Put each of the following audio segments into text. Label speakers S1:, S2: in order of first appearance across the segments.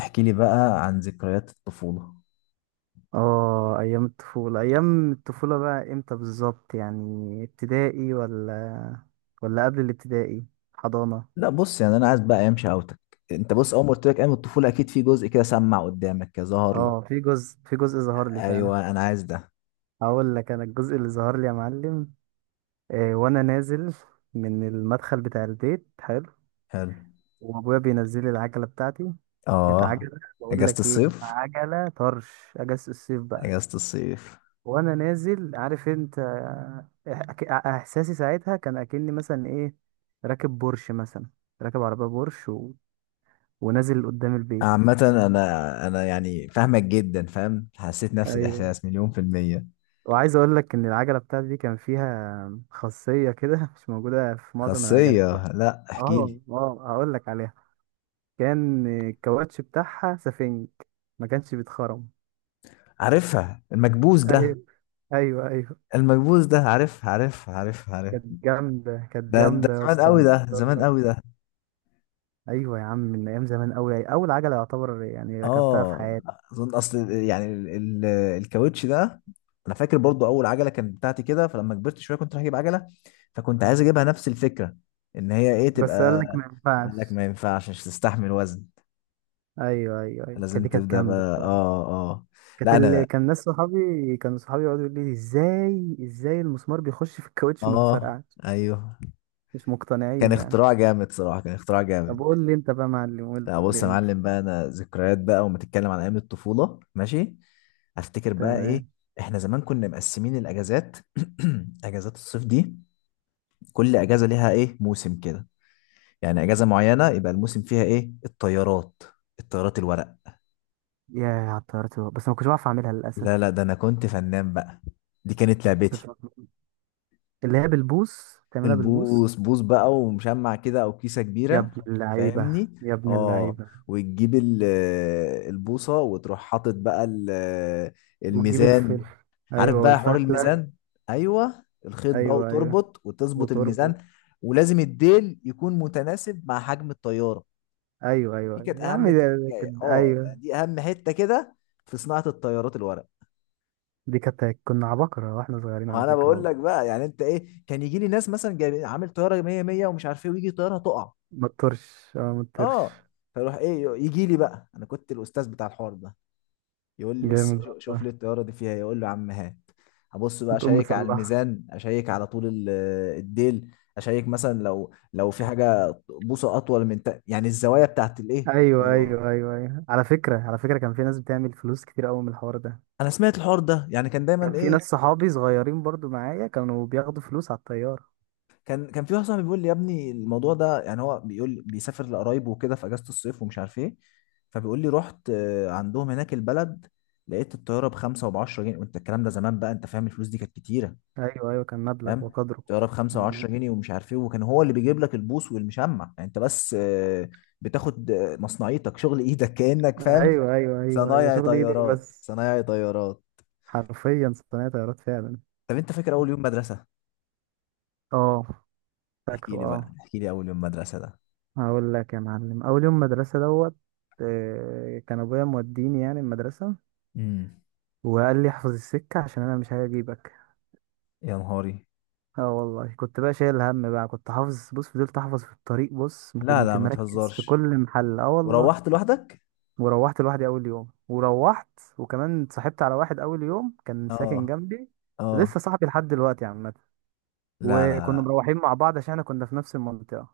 S1: احكي لي بقى عن ذكريات الطفولة.
S2: اه، ايام الطفولة. بقى امتى بالظبط؟ يعني ابتدائي ولا قبل الابتدائي؟ حضانة.
S1: لا بص يعني انا عايز بقى ايام شقاوتك. انت بص، اول ما قلت لك ايام الطفولة اكيد في جزء كده سمع قدامك كده ظهر لك.
S2: اه، في جزء ظهر لي فعلا.
S1: ايوه انا عايز ده.
S2: هقول لك انا الجزء اللي ظهر لي يا معلم. وانا نازل من المدخل بتاع البيت حلو.
S1: حلو.
S2: وابويا بينزل لي العجلة بتاعتي. كانت
S1: اه
S2: عجلة بقول
S1: اجازة
S2: لك ايه، كانت
S1: الصيف
S2: عجلة طرش. اجازة الصيف بقى
S1: اجازة الصيف.
S2: وانا نازل عارف انت، احساسي ساعتها كان اكني مثلا ايه، راكب بورش مثلا راكب عربيه بورش ونازل قدام البيت.
S1: عامة انا يعني فاهمك جدا، فاهم حسيت نفس
S2: ايوه.
S1: الاحساس مليون في المية.
S2: وعايز اقول لك ان العجله بتاعتي دي كان فيها خاصيه كده مش موجوده في معظم العجلات
S1: خاصية،
S2: يعني.
S1: لا احكي
S2: اه
S1: لي.
S2: اه، هقول لك عليها. كان الكاوتش بتاعها سفنج، ما كانش بيتخرم.
S1: عارفها المكبوس ده.
S2: ايوه ايوه ايوه،
S1: المكبوس ده، عارف عارف عارف عارف.
S2: كانت جامده، كانت
S1: ده ده
S2: جامده يا
S1: زمان قوي،
S2: اسطى.
S1: ده زمان قوي ده.
S2: ايوه يا عم، من ايام زمان قوي، اول عجله يعتبر يعني ركبتها في
S1: اه
S2: حياتي.
S1: اظن اصل يعني ال- الكاوتش ده. انا فاكر برضو اول عجله كانت بتاعتي كده، فلما كبرت شويه كنت رايح اجيب عجله، فكنت عايز اجيبها نفس الفكره، ان هي ايه
S2: بس قال
S1: تبقى.
S2: لك ما
S1: قال لك
S2: ينفعش.
S1: ما ينفعش، مش تستحمل وزن.
S2: ايوه ايوه ايوه،
S1: لازم
S2: كانت
S1: تبدا
S2: جامده
S1: بقى،
S2: بصراحه.
S1: اه. اه،
S2: كانت
S1: لا
S2: اللي
S1: انا.
S2: كان ناس صحابي كانوا صحابي يقعدوا يقولوا لي ازاي المسمار بيخش في الكاوتش ما
S1: اه.
S2: بيتفرقعش،
S1: ايوه
S2: مش
S1: كان
S2: مقتنعين
S1: اختراع
S2: يعني.
S1: جامد صراحه، كان اختراع
S2: طب
S1: جامد.
S2: قول لي انت بقى يا معلم، قول
S1: لا بص
S2: لي
S1: يا
S2: انت.
S1: معلم بقى، انا ذكريات بقى، وما تتكلم عن ايام الطفوله ماشي. افتكر بقى ايه.
S2: تمام.
S1: احنا زمان كنا مقسمين الاجازات. اجازات الصيف دي، كل اجازه ليها ايه موسم كده. يعني اجازه معينه يبقى الموسم فيها ايه، الطيارات. الطيارات الورق.
S2: يا على الطيارة، بس ما كنتش بعرف اعملها للاسف.
S1: لا لا، ده انا كنت فنان بقى. دي كانت لعبتي.
S2: كنتش بعرف أعملها. اللي هي بالبوص، تعملها بالبوص.
S1: البوص بوص بقى، ومشمع كده او كيسه
S2: يا
S1: كبيره.
S2: ابن اللعيبه
S1: فاهمني.
S2: يا ابن
S1: اه،
S2: اللعيبه.
S1: وتجيب البوصه، وتروح حاطط بقى
S2: وتجيب
S1: الميزان.
S2: الفلفل.
S1: عارف
S2: ايوه،
S1: بقى حوار
S2: والفتله.
S1: الميزان. ايوه الخيط بقى
S2: ايوه ايوه،
S1: وتربط وتظبط الميزان.
S2: وتربط.
S1: ولازم الديل يكون متناسب مع حجم الطياره.
S2: ايوه ايوه
S1: دي
S2: أيوه.
S1: كانت
S2: يا عم
S1: اهم
S2: ده
S1: تركايه،
S2: كانت
S1: اه
S2: ايوه.
S1: يعني دي اهم حته كده في صناعه الطيارات الورق.
S2: دي كانت كنا عباقرة واحنا صغيرين على
S1: وانا
S2: فكرة
S1: بقول
S2: والله.
S1: لك بقى، يعني انت ايه، كان يجي لي ناس مثلا جاي عامل طياره 100 100 ومش عارف ايه، ويجي طياره تقع،
S2: ما تطرش، ما تطرش.
S1: اه. فيروح ايه، يجي لي بقى، انا كنت الاستاذ بتاع الحوار ده. يقول لي بس
S2: جامد
S1: شوف
S2: والله.
S1: لي الطياره دي فيها إيه. يقول له يا عم هات. ابص بقى،
S2: بتقوم
S1: اشيك على
S2: مصلحة.
S1: الميزان، اشيك على طول الديل. اشيك مثلا لو في حاجه بوصه اطول من تا... يعني الزوايا بتاعت الايه
S2: ايوه
S1: الطياره.
S2: ايوه ايوه ايوه، على فكرة على فكرة كان في ناس بتعمل فلوس كتير قوي من الحوار ده.
S1: انا سمعت الحوار ده، يعني كان دايما
S2: كان في
S1: ايه.
S2: ناس صحابي صغيرين برضو معايا، كانوا بياخدوا فلوس على الطيارة.
S1: كان في واحد صاحبي بيقول لي يا ابني الموضوع ده، يعني هو بيقول بيسافر لقرايبه وكده في اجازه الصيف ومش عارف ايه. فبيقول لي رحت، عندهم هناك البلد، لقيت الطياره بخمسه وبعشرة جنيه، وانت الكلام ده زمان بقى انت فاهم، الفلوس دي كانت كتيره.
S2: ايوه ايوه، كان مبلغ
S1: فاهم.
S2: وقدره.
S1: الطياره بخمسه
S2: مم.
S1: وعشرة جنيه ومش عارف ايه، وكان هو اللي بيجيب لك البوص والمشمع. يعني انت بس، بتاخد، مصنعيتك، شغل ايدك كانك فاهم.
S2: ايوه ايوه ايوه ايوه،
S1: صنايعي
S2: شغل ايدك
S1: طيارات،
S2: بس.
S1: صنايعي طيارات.
S2: حرفيا صناعة طيارات فعلا.
S1: طب انت فاكر اول يوم مدرسه؟
S2: اه،
S1: احكي
S2: فاكره
S1: لي بقى،
S2: اه.
S1: احكي لي اول يوم مدرسه ده.
S2: هقول لك يا معلم اول يوم مدرسه دوت. كان ابويا موديني يعني المدرسه،
S1: امم.
S2: وقال لي احفظ السكه عشان انا مش هجيبك.
S1: يا نهاري.
S2: اه والله، كنت بقى شايل هم بقى، كنت حافظ بص، فضلت احفظ في الطريق بص، ما
S1: لا
S2: كنت
S1: لا ما
S2: مركز في
S1: تهزرش.
S2: كل محل، اه والله.
S1: وروحت لوحدك؟
S2: وروحت لوحدي اول يوم وروحت. وكمان اتصاحبت على واحد اول يوم كان ساكن
S1: اه.
S2: جنبي.
S1: اه.
S2: لسه صاحبي لحد دلوقتي عامه.
S1: لا لا
S2: وكنا
S1: لا.
S2: مروحين مع بعض عشان احنا كنا في نفس المنطقه. اه.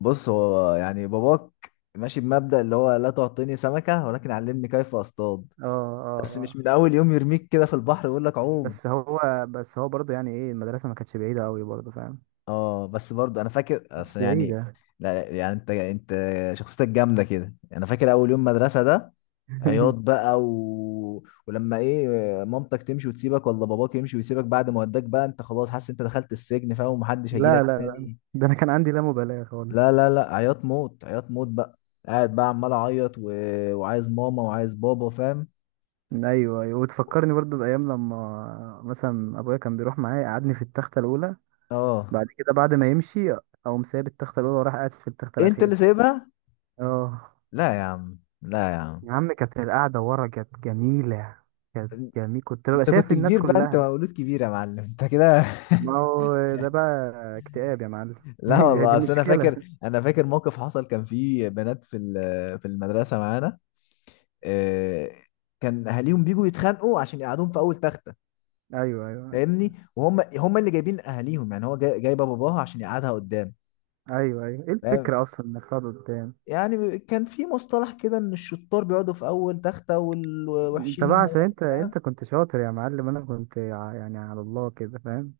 S1: بص، هو يعني باباك ماشي بمبدأ اللي هو لا تعطيني سمكة ولكن علمني كيف اصطاد.
S2: اه.
S1: بس مش
S2: اه.
S1: من اول يوم يرميك كده في البحر ويقول لك عوم.
S2: بس هو بس هو برضه يعني ايه، المدرسه ما كانتش بعيده قوي برضه فاهم.
S1: اه بس برضو انا فاكر
S2: مش
S1: اصل يعني.
S2: بعيدة.
S1: لا يعني انت شخصيتك جامدة كده. انا فاكر اول يوم مدرسة ده، عياط بقى و... ولما ايه، مامتك تمشي وتسيبك، ولا باباك يمشي ويسيبك، بعد ما وداك بقى انت خلاص حاسس انت دخلت السجن فاهم، ومحدش
S2: لا
S1: هيجيلك
S2: لا لا،
S1: تاني.
S2: ده انا كان عندي لا مبالاة خالص.
S1: لا لا لا، عياط موت عياط موت بقى. قاعد بقى عمال اعيط و... وعايز ماما وعايز بابا فاهم.
S2: ايوه ايوه. وتفكرني برضه بايام لما مثلا ابويا كان بيروح معايا يقعدني في التخته الاولى.
S1: اه،
S2: بعد كده بعد ما يمشي، اقوم سايب التخته الاولى وراح قاعد في التخته
S1: انت اللي
S2: الاخيره.
S1: سايبها؟
S2: اه.
S1: لا يا عم لا يا عم.
S2: يا عم كانت القعده ورا كانت جميله. كانت جميل، كنت ببقى
S1: انت
S2: شايف
S1: كنت
S2: الناس
S1: كبير بقى، انت
S2: كلها.
S1: مولود كبير يا معلم انت كده.
S2: ما هو ده بقى اكتئاب يا معلم.
S1: لا
S2: دي
S1: والله،
S2: دي
S1: اصل انا
S2: مشكله.
S1: فاكر انا فاكر موقف حصل، كان في بنات في في المدرسه معانا. آه، كان اهاليهم بيجوا يتخانقوا عشان يقعدوهم في اول تخته.
S2: ايوه ايوه
S1: فاهمني، وهم اللي جايبين اهاليهم، يعني هو جايبه باباها عشان يقعدها قدام.
S2: ايوه ايوه، ايه
S1: فاهم؟
S2: الفكره اصلا انك تقعد قدام.
S1: يعني كان في مصطلح كده ان الشطار بيقعدوا في اول تختة،
S2: انت
S1: والوحشين هم
S2: بقى عشان
S1: اللي-
S2: انت
S1: فاهم.
S2: انت كنت شاطر يا معلم، انا كنت يعني على الله كده فاهم.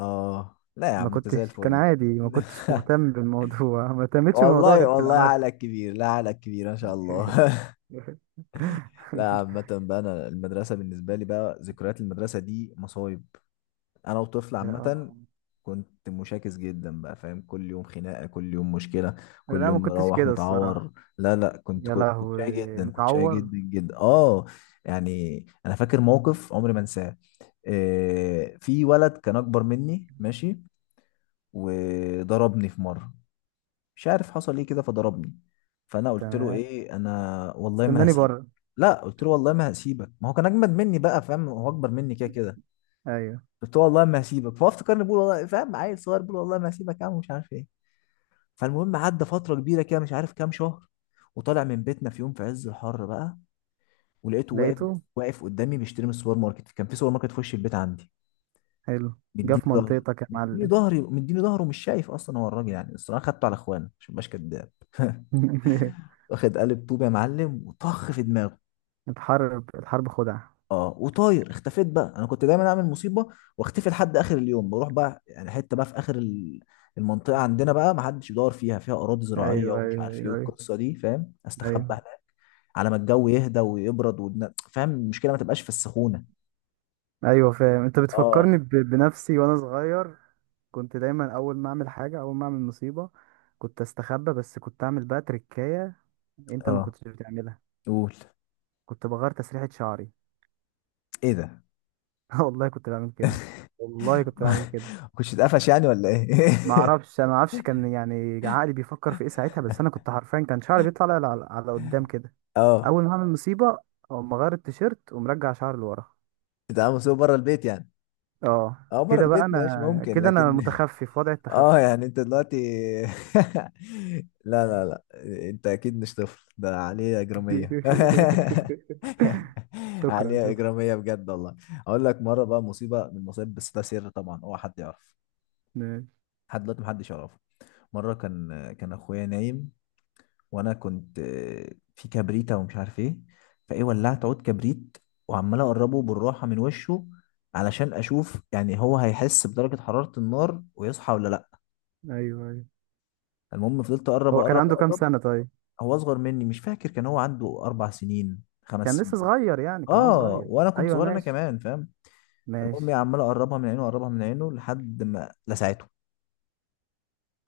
S1: اه، لا يا
S2: ما
S1: عم انت زي
S2: كنتش، كان
S1: الفل.
S2: عادي، ما كنتش مهتم بالموضوع ما اهتمتش بالموضوع
S1: والله
S2: غير في
S1: والله
S2: الاواخر.
S1: عقلك كبير، لا عقلك كبير ما شاء الله. لا عامة بقى، أنا المدرسة بالنسبة لي بقى ذكريات المدرسة دي مصايب. أنا وطفل
S2: لا آه.
S1: عامة كنت مشاكس جدا بقى، فاهم، كل يوم خناقة كل يوم مشكلة، كل
S2: لا، ما
S1: يوم
S2: كنتش
S1: مروح
S2: كده
S1: متعور.
S2: الصراحة.
S1: لا لا كنت
S2: يا
S1: كنت شقي
S2: لهوي
S1: جدا، كنت شقي
S2: متعور.
S1: جدا جدا اه. يعني أنا فاكر موقف عمري ما أنساه. في ولد كان اكبر مني ماشي، وضربني في مره، مش عارف حصل ايه كده فضربني. فانا قلت له
S2: تمام.
S1: ايه، انا والله ما
S2: استناني
S1: هسيبك.
S2: بره.
S1: لا، قلت له والله ما هسيبك. ما هو كان اجمد مني بقى فاهم، هو اكبر مني كده كده.
S2: ايوه.
S1: قلت له والله ما هسيبك، فهو افتكرني بقول والله، فاهم، عيل صغير بقول والله ما هسيبك يا عم، مش عارف ايه. فالمهم عدى فتره كبيره كده، مش عارف كام شهر. وطالع من بيتنا في يوم في عز الحر بقى، ولقيته واقف.
S2: لقيته.
S1: واقف قدامي بيشتري من السوبر ماركت، كان في سوبر ماركت في وش البيت عندي.
S2: حلو. جه
S1: مديني
S2: في
S1: ظهر.
S2: منطقتك يا
S1: مديني
S2: معلم.
S1: ظهري، مديني ظهره، مش شايف اصلا هو الراجل يعني. بس انا خدته على اخوانه عشان مبقاش كداب. واخد قالب طوب يا معلم، وطخ في دماغه.
S2: الحرب الحرب خدعة.
S1: اه، وطاير اختفيت بقى، انا كنت دايما اعمل مصيبه واختفي لحد اخر اليوم. بروح بقى يعني حته بقى في اخر المنطقه عندنا بقى ما حدش يدور فيها اراضي زراعيه
S2: ايوه
S1: ومش
S2: ايوه
S1: عارف ايه
S2: ايوه
S1: والقصه دي فاهم، استخبى
S2: ايوه
S1: هناك على ما الجو يهدى ويبرد، فاهم المشكله ما تبقاش في السخونه.
S2: ايوه، فاهم. انت
S1: اه
S2: بتفكرني بنفسي وانا صغير. كنت دايما اول ما اعمل حاجه، اول ما اعمل مصيبه، كنت استخبى. بس كنت اعمل بقى تريكايه. انت ما
S1: اه.
S2: كنتش بتعملها.
S1: قول.
S2: كنت بغير تسريحه شعري.
S1: ايه ده؟
S2: والله كنت بعمل كده. والله كنت بعمل كده.
S1: كنتش اتقفش يعني ولا ايه؟
S2: ما اعرفش انا ما اعرفش كان يعني عقلي بيفكر في ايه ساعتها. بس انا كنت حرفيا كان شعري بيطلع على قدام كده.
S1: اه.
S2: اول ما اعمل مصيبه، او ما اغير التيشيرت ومرجع شعري لورا.
S1: تتعامل مسؤول بره البيت يعني؟
S2: اه،
S1: اه بره
S2: كده بقى
S1: البيت ماشي،
S2: انا
S1: ممكن
S2: كده انا
S1: لكن.
S2: متخفي في وضع
S1: اه
S2: التخفي.
S1: يعني انت دلوقتي. لا لا لا، انت اكيد مش طفل، ده عليه اجرامية.
S2: شكرا
S1: عليه
S2: شكرا.
S1: اجرامية بجد والله. اقول لك مرة بقى مصيبة من المصايب، بس ده سر طبعا، هو حد يعرف.
S2: ماشي.
S1: لحد دلوقتي محدش يعرفه. مرة كان اخويا نايم، وانا كنت، في كبريتة ومش عارف ايه. فايه ولعت عود كبريت، وعمال اقربه بالراحة من وشه، علشان اشوف يعني هو هيحس بدرجة حرارة النار ويصحى ولا لا.
S2: ايوه ايوه.
S1: المهم فضلت اقرب
S2: هو كان
S1: اقرب
S2: عنده كام
S1: اقرب.
S2: سنة طيب؟
S1: هو اصغر مني، مش فاكر، كان هو عنده 4 سنين خمس
S2: كان لسه
S1: سنين
S2: صغير يعني، كان هو
S1: اه
S2: صغير.
S1: وانا كنت
S2: ايوه
S1: صغير انا
S2: ماشي.
S1: كمان، فاهم. فالمهم
S2: ماشي.
S1: عمال اقربها من عينه، اقربها من عينه لحد ما لسعته.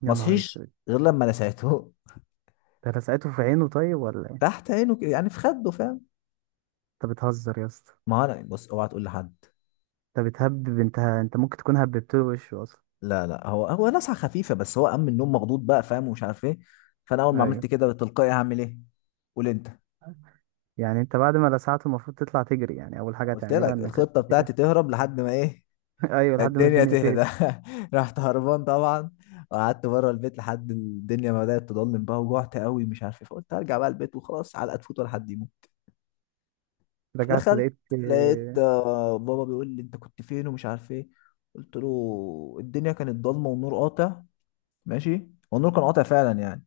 S2: يا
S1: ما
S2: نهار
S1: صحيش،
S2: اسود.
S1: غير لما لسعته.
S2: ده لسعته في عينه طيب ولا ايه؟
S1: تحت عينه كده، يعني في خده فاهم.
S2: انت بتهزر يا اسطى.
S1: ما هو انا بص اوعى تقول لحد.
S2: انت بتهبب، انت ممكن تكون هببت له وشه اصلا.
S1: لا لا، هو نزعه خفيفه بس، هو قام من النوم مخضوض بقى فاهم، ومش عارف ايه. فانا اول ما
S2: ايوه.
S1: عملت كده تلقائي هعمل ايه، قول انت؟
S2: يعني انت بعد ما لسعته المفروض تطلع تجري، يعني اول حاجة
S1: قلت
S2: هتعملها
S1: لك
S2: انك
S1: الخطه بتاعتي
S2: تجري.
S1: تهرب لحد ما ايه،
S2: ايوه، لحد ما
S1: الدنيا
S2: الدنيا
S1: تهدى.
S2: تهدي.
S1: رحت هربان طبعا، وقعدت بره البيت لحد الدنيا ما بدات تضلم بقى. وجعت قوي مش عارف ايه، فقلت هرجع بقى البيت وخلاص، علقه تفوت ولا حد يموت.
S2: رجعت
S1: فدخلت،
S2: لقيت.
S1: لقيت، بابا بيقول لي انت كنت فين ومش عارف ايه. قلت له الدنيا كانت ضلمه والنور قاطع. ماشي والنور كان قاطع فعلا يعني.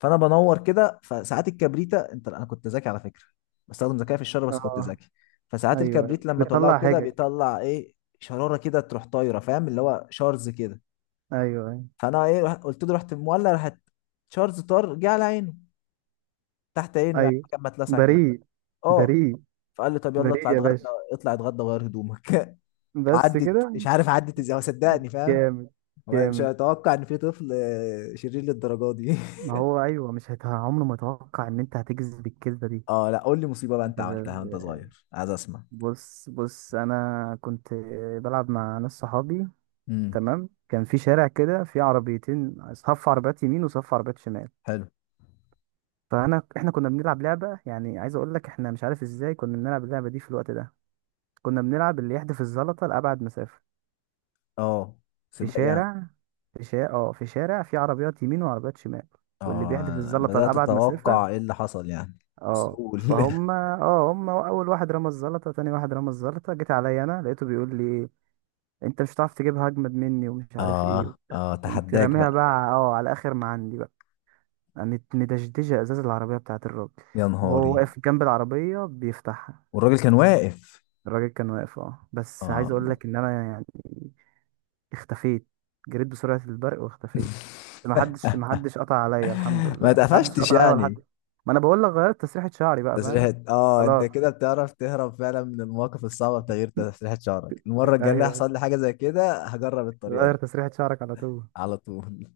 S1: فانا بنور كده، فساعات الكبريتة انت، انا كنت ذكي على فكره، بستخدم ذكاء في الشر بس كنت
S2: اه.
S1: ذكي. فساعات
S2: ايوه،
S1: الكبريت لما تولعه
S2: بتطلع
S1: كده
S2: حاجة.
S1: بيطلع ايه شراره كده تروح طايره، فاهم، اللي هو شارز كده.
S2: ايوه أيوه.
S1: فانا ايه قلت له رحت مولع، راحت شارز طار جه على عينه، تحت عينه يعني
S2: ايوه.
S1: كان متلسع كده.
S2: بريء.
S1: اه.
S2: بريء.
S1: فقال لي طب يلا اطلع
S2: بريء يا
S1: اتغدى،
S2: باشا.
S1: اطلع اتغدى وغير هدومك.
S2: بس
S1: وعدت
S2: كده.
S1: مش عارف عدت ازاي هو صدقني فاهم.
S2: جامد.
S1: هو مش
S2: جامد.
S1: هيتوقع ان في طفل شرير للدرجه دي.
S2: ما هو ايوه، مش عمره ما اتوقع ان انت هتجذب الكذبه دي.
S1: اه لا، قول لي مصيبه بقى
S2: أنت
S1: انت عملتها وانت
S2: ب-
S1: صغير، عايز اسمع.
S2: بص بص انا كنت بلعب مع ناس صحابي.
S1: امم.
S2: تمام. كان في شارع كده، في عربيتين صف عربيات يمين وصف عربيات شمال.
S1: حلو.
S2: فانا احنا كنا بنلعب لعبه، يعني عايز اقول لك احنا مش عارف ازاي كنا بنلعب اللعبه دي في الوقت ده. كنا بنلعب اللي يحدف الزلطه لابعد مسافه.
S1: اه
S2: في
S1: سباق يعني.
S2: شارع في شارع اه في شارع في عربيات يمين وعربيات شمال. واللي بيحدف
S1: اه
S2: الزلطة
S1: بدأت
S2: لأبعد مسافة.
S1: اتوقع ايه اللي حصل يعني. بس
S2: اه
S1: قول.
S2: فهم هم، أول واحد رمى الزلطة، تاني واحد رمى الزلطة، جيت عليا أنا لقيته بيقول لي إيه، أنت مش هتعرف تجيبها، أجمد مني ومش عارف إيه
S1: اه
S2: وبتاع.
S1: اه
S2: قمت
S1: تحداك
S2: راميها
S1: بقى.
S2: بقى على آخر ما عندي بقى. قامت مدشدشة إزاز العربية بتاعت الراجل،
S1: يا
S2: وهو
S1: نهاري.
S2: واقف جنب العربية بيفتحها.
S1: والراجل كان واقف.
S2: الراجل كان واقف بس
S1: اه.
S2: عايز أقول لك إن أنا يعني اختفيت. جريت بسرعة البرق واختفيت. ما حدش قطع عليا الحمد لله،
S1: ما
S2: يعني ما حدش
S1: اتقفشتش
S2: قطع عليا ولا حد.
S1: يعني.
S2: ما انا بقول لك غيرت تسريحة شعري بقى فاهم.
S1: تسريحة، انت
S2: خلاص.
S1: كده بتعرف تهرب فعلا من المواقف الصعبة بتغيير تسريحة شعرك، المرة الجاية اللي
S2: ايوه.
S1: هيحصل لي حاجة زي كده هجرب الطريقة دي.
S2: غير تسريحة شعرك على طول.
S1: على طول.